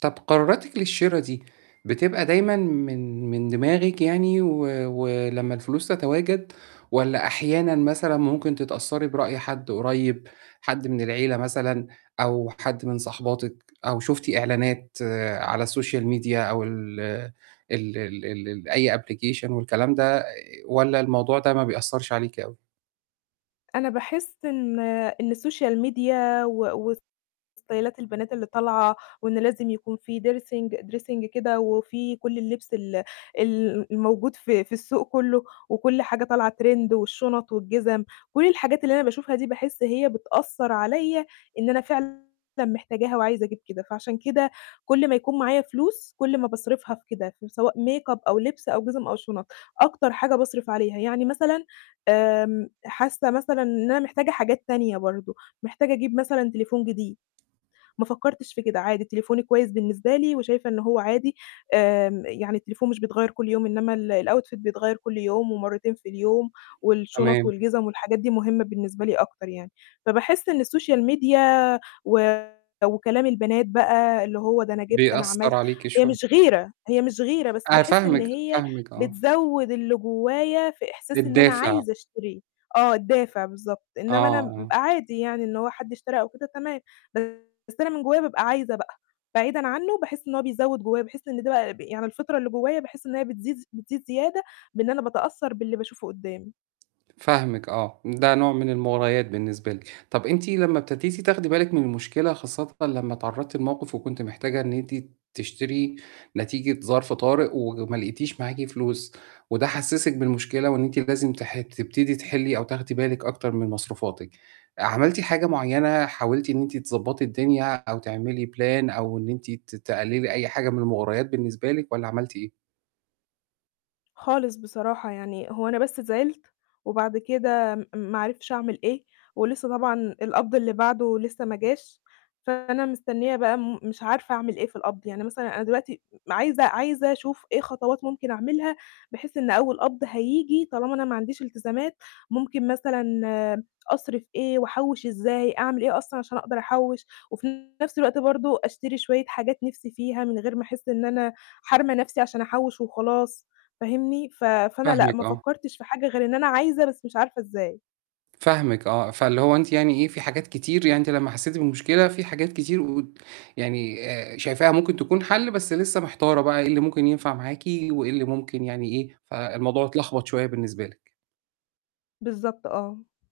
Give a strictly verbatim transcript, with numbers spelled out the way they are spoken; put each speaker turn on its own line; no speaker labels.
طَب قراراتِك للشرا دي، بتبقى دائمًا من من دماغِك يعني و و لمّا الفلوس تتواجد، والَّا أحيانا مثلًا ممكن تتأثّري برأي حد قريّب، حد من العيلة مثلًا، أو حد من صاحباتِك، أو شُفتِ إعلانات على السوشيال ميديا أو ال ال ال ال أي application والكلام ده والَّا الموضوع ده ما بيأثَّرش عليكِ أوي؟
أنا باحس إن إن السوشيال ميديا و وستايلات البنات اللي طالعة، وإن لازم يكون في dersing dressing كده، وفي كُلّ اللبس ال ال الموجود في في السوق كُلّه وكُلّ حاجة طالعة trend والشُنَط والجِزَم، كُلّ الحاجات اللي أنا باشوفها دي باحس هي بتأثّر عليَّ إن أنا فعلًا محتاجاها وعايزة أجيب كده، فعشان كده كُلّ ما يكون معايا فلوس، كُلّ ما باصرفها في كده، سواء ميك أب أو لبس أو جِزَم أو شُنَط، أكتر حاجة باصرف عليها، يعني مثلًا آمم حاسة مثلًا إن أنا محتاجة حاجات تانية برضه، محتاجة أجيب مثلًا تليفون جديد، ما فكّرتش في كده، عادي تليفوني كويس بالنسبة لي، وشايفة إنه هو عادي آآ يعني التليفون مش بيتغيّر كُلّ يوم إنّما ال الoutfit بيتغيّر كُلّ يوم ومرتين في اليوم والشُنَط
تمام.
والجِزَم والحاجات دي مهمة بالنسبة لي أكتر يعني، فباحس إن السوشيال ميديا و وكلام البنات بقى اللي هو ده أنا جِبت، أنا
بيأثّر
عَمَلت،
عليكِ
هي
شوية.
مش غيرة، هي مش غيرة، بس
أنا
باحس إن
فاهمِك،
هي
فاهمِك آه.
بتزوِّد اللي جوايا في إحساس إن أنا
الدافع.
عايزة أشتريه، آه الدافع بالضبط،
آه،
إنّما أنا ب
آه.
عادي يعني إن هو حد اشترى أو كده تمام، بس أنا من جوايا بابقى عايزة بقى، بعيدا عنّه باحس إن هو بيزوِّد جوايا، باحس إن ده بقى يعني الفطرة اللي جوايا باحس إن هي بتزيد ز بتزيد زيادة بإن أنا باتأثّر باللي باشوفُه قُدّامي.
فاهمِك آه، ده نوع من المُغريات بالنسبة لِك، طَب أنتِ لمّا ابتديتِ تاخدي بالِك من المشكلة خاصةً لمّا اتعرضتِ لموقف وكنتِ محتاجة إن أنت تشتري نتيجة ظرف طارئ، وما لقيتيش معاكِ فلوس، وده حسِّسِك بالمشكلة وإن أنتِ لازم تح تبتدي تحلِّي أو تاخدي بالك أكتر من مصروفاتِك، عملتِ حاجة معيّنة حاولتِ إن أنت تضبّطي الدنيا أو تعملي plan أو إن أنتِ ت تقلِّلي أي حاجة من المُغريات بالنسبة لِك والَّا عملتِ إيه؟
خالص بصراحة، يعني هو أنا بس زعِلت، وبعد كده م ما عرفتش أعمل ايه، ولسه طبعًا القبض اللي بعدُه لسَّه ما جاش، فأنا مستنية بقى مش عارفة أعمل إيه في القبض، يعني مثلًا أنا دلوقتي عايزة عايزة أشوف إيه خطوات ممكن أعملها، بحيث إن أول قبض هييجي طالما أنا ما عنديش إلتزامات، ممكن مثلًا أصرف إيه؟ وأحوِّش إزاي؟ أعمل إيه أصلًا عشان أقدر أحوِّش، وفي نَفْس الوقت برضه أشتري شوية حاجات نِفْسي فيها من غير ما أحِسّ إن أنا حارمة نَفْسي عشان أحوِّش وخلاص فاهمني؟ ف فأنا لأ،
فاهمِك
ما
آه.
فكّرتش في حاجة غير إن أنا عايزة بس مش عارفة إزاي.
فاهمِك آه، فاللي هو أنتِ يعني إيه في حاجات كتير يعني أنت لمّا حسيتِ بالمشكلة في حاجات كتير و يعني آآ، شايفاها ممكن تكون حَلّ بس لسه محتارة بقى إيه اللي ممكن ينفع معاكِ وإيه اللي ممكن يعني إيه، فالموضوع اتلخبط شوية بالنسبة لِك.
بالضبط آه.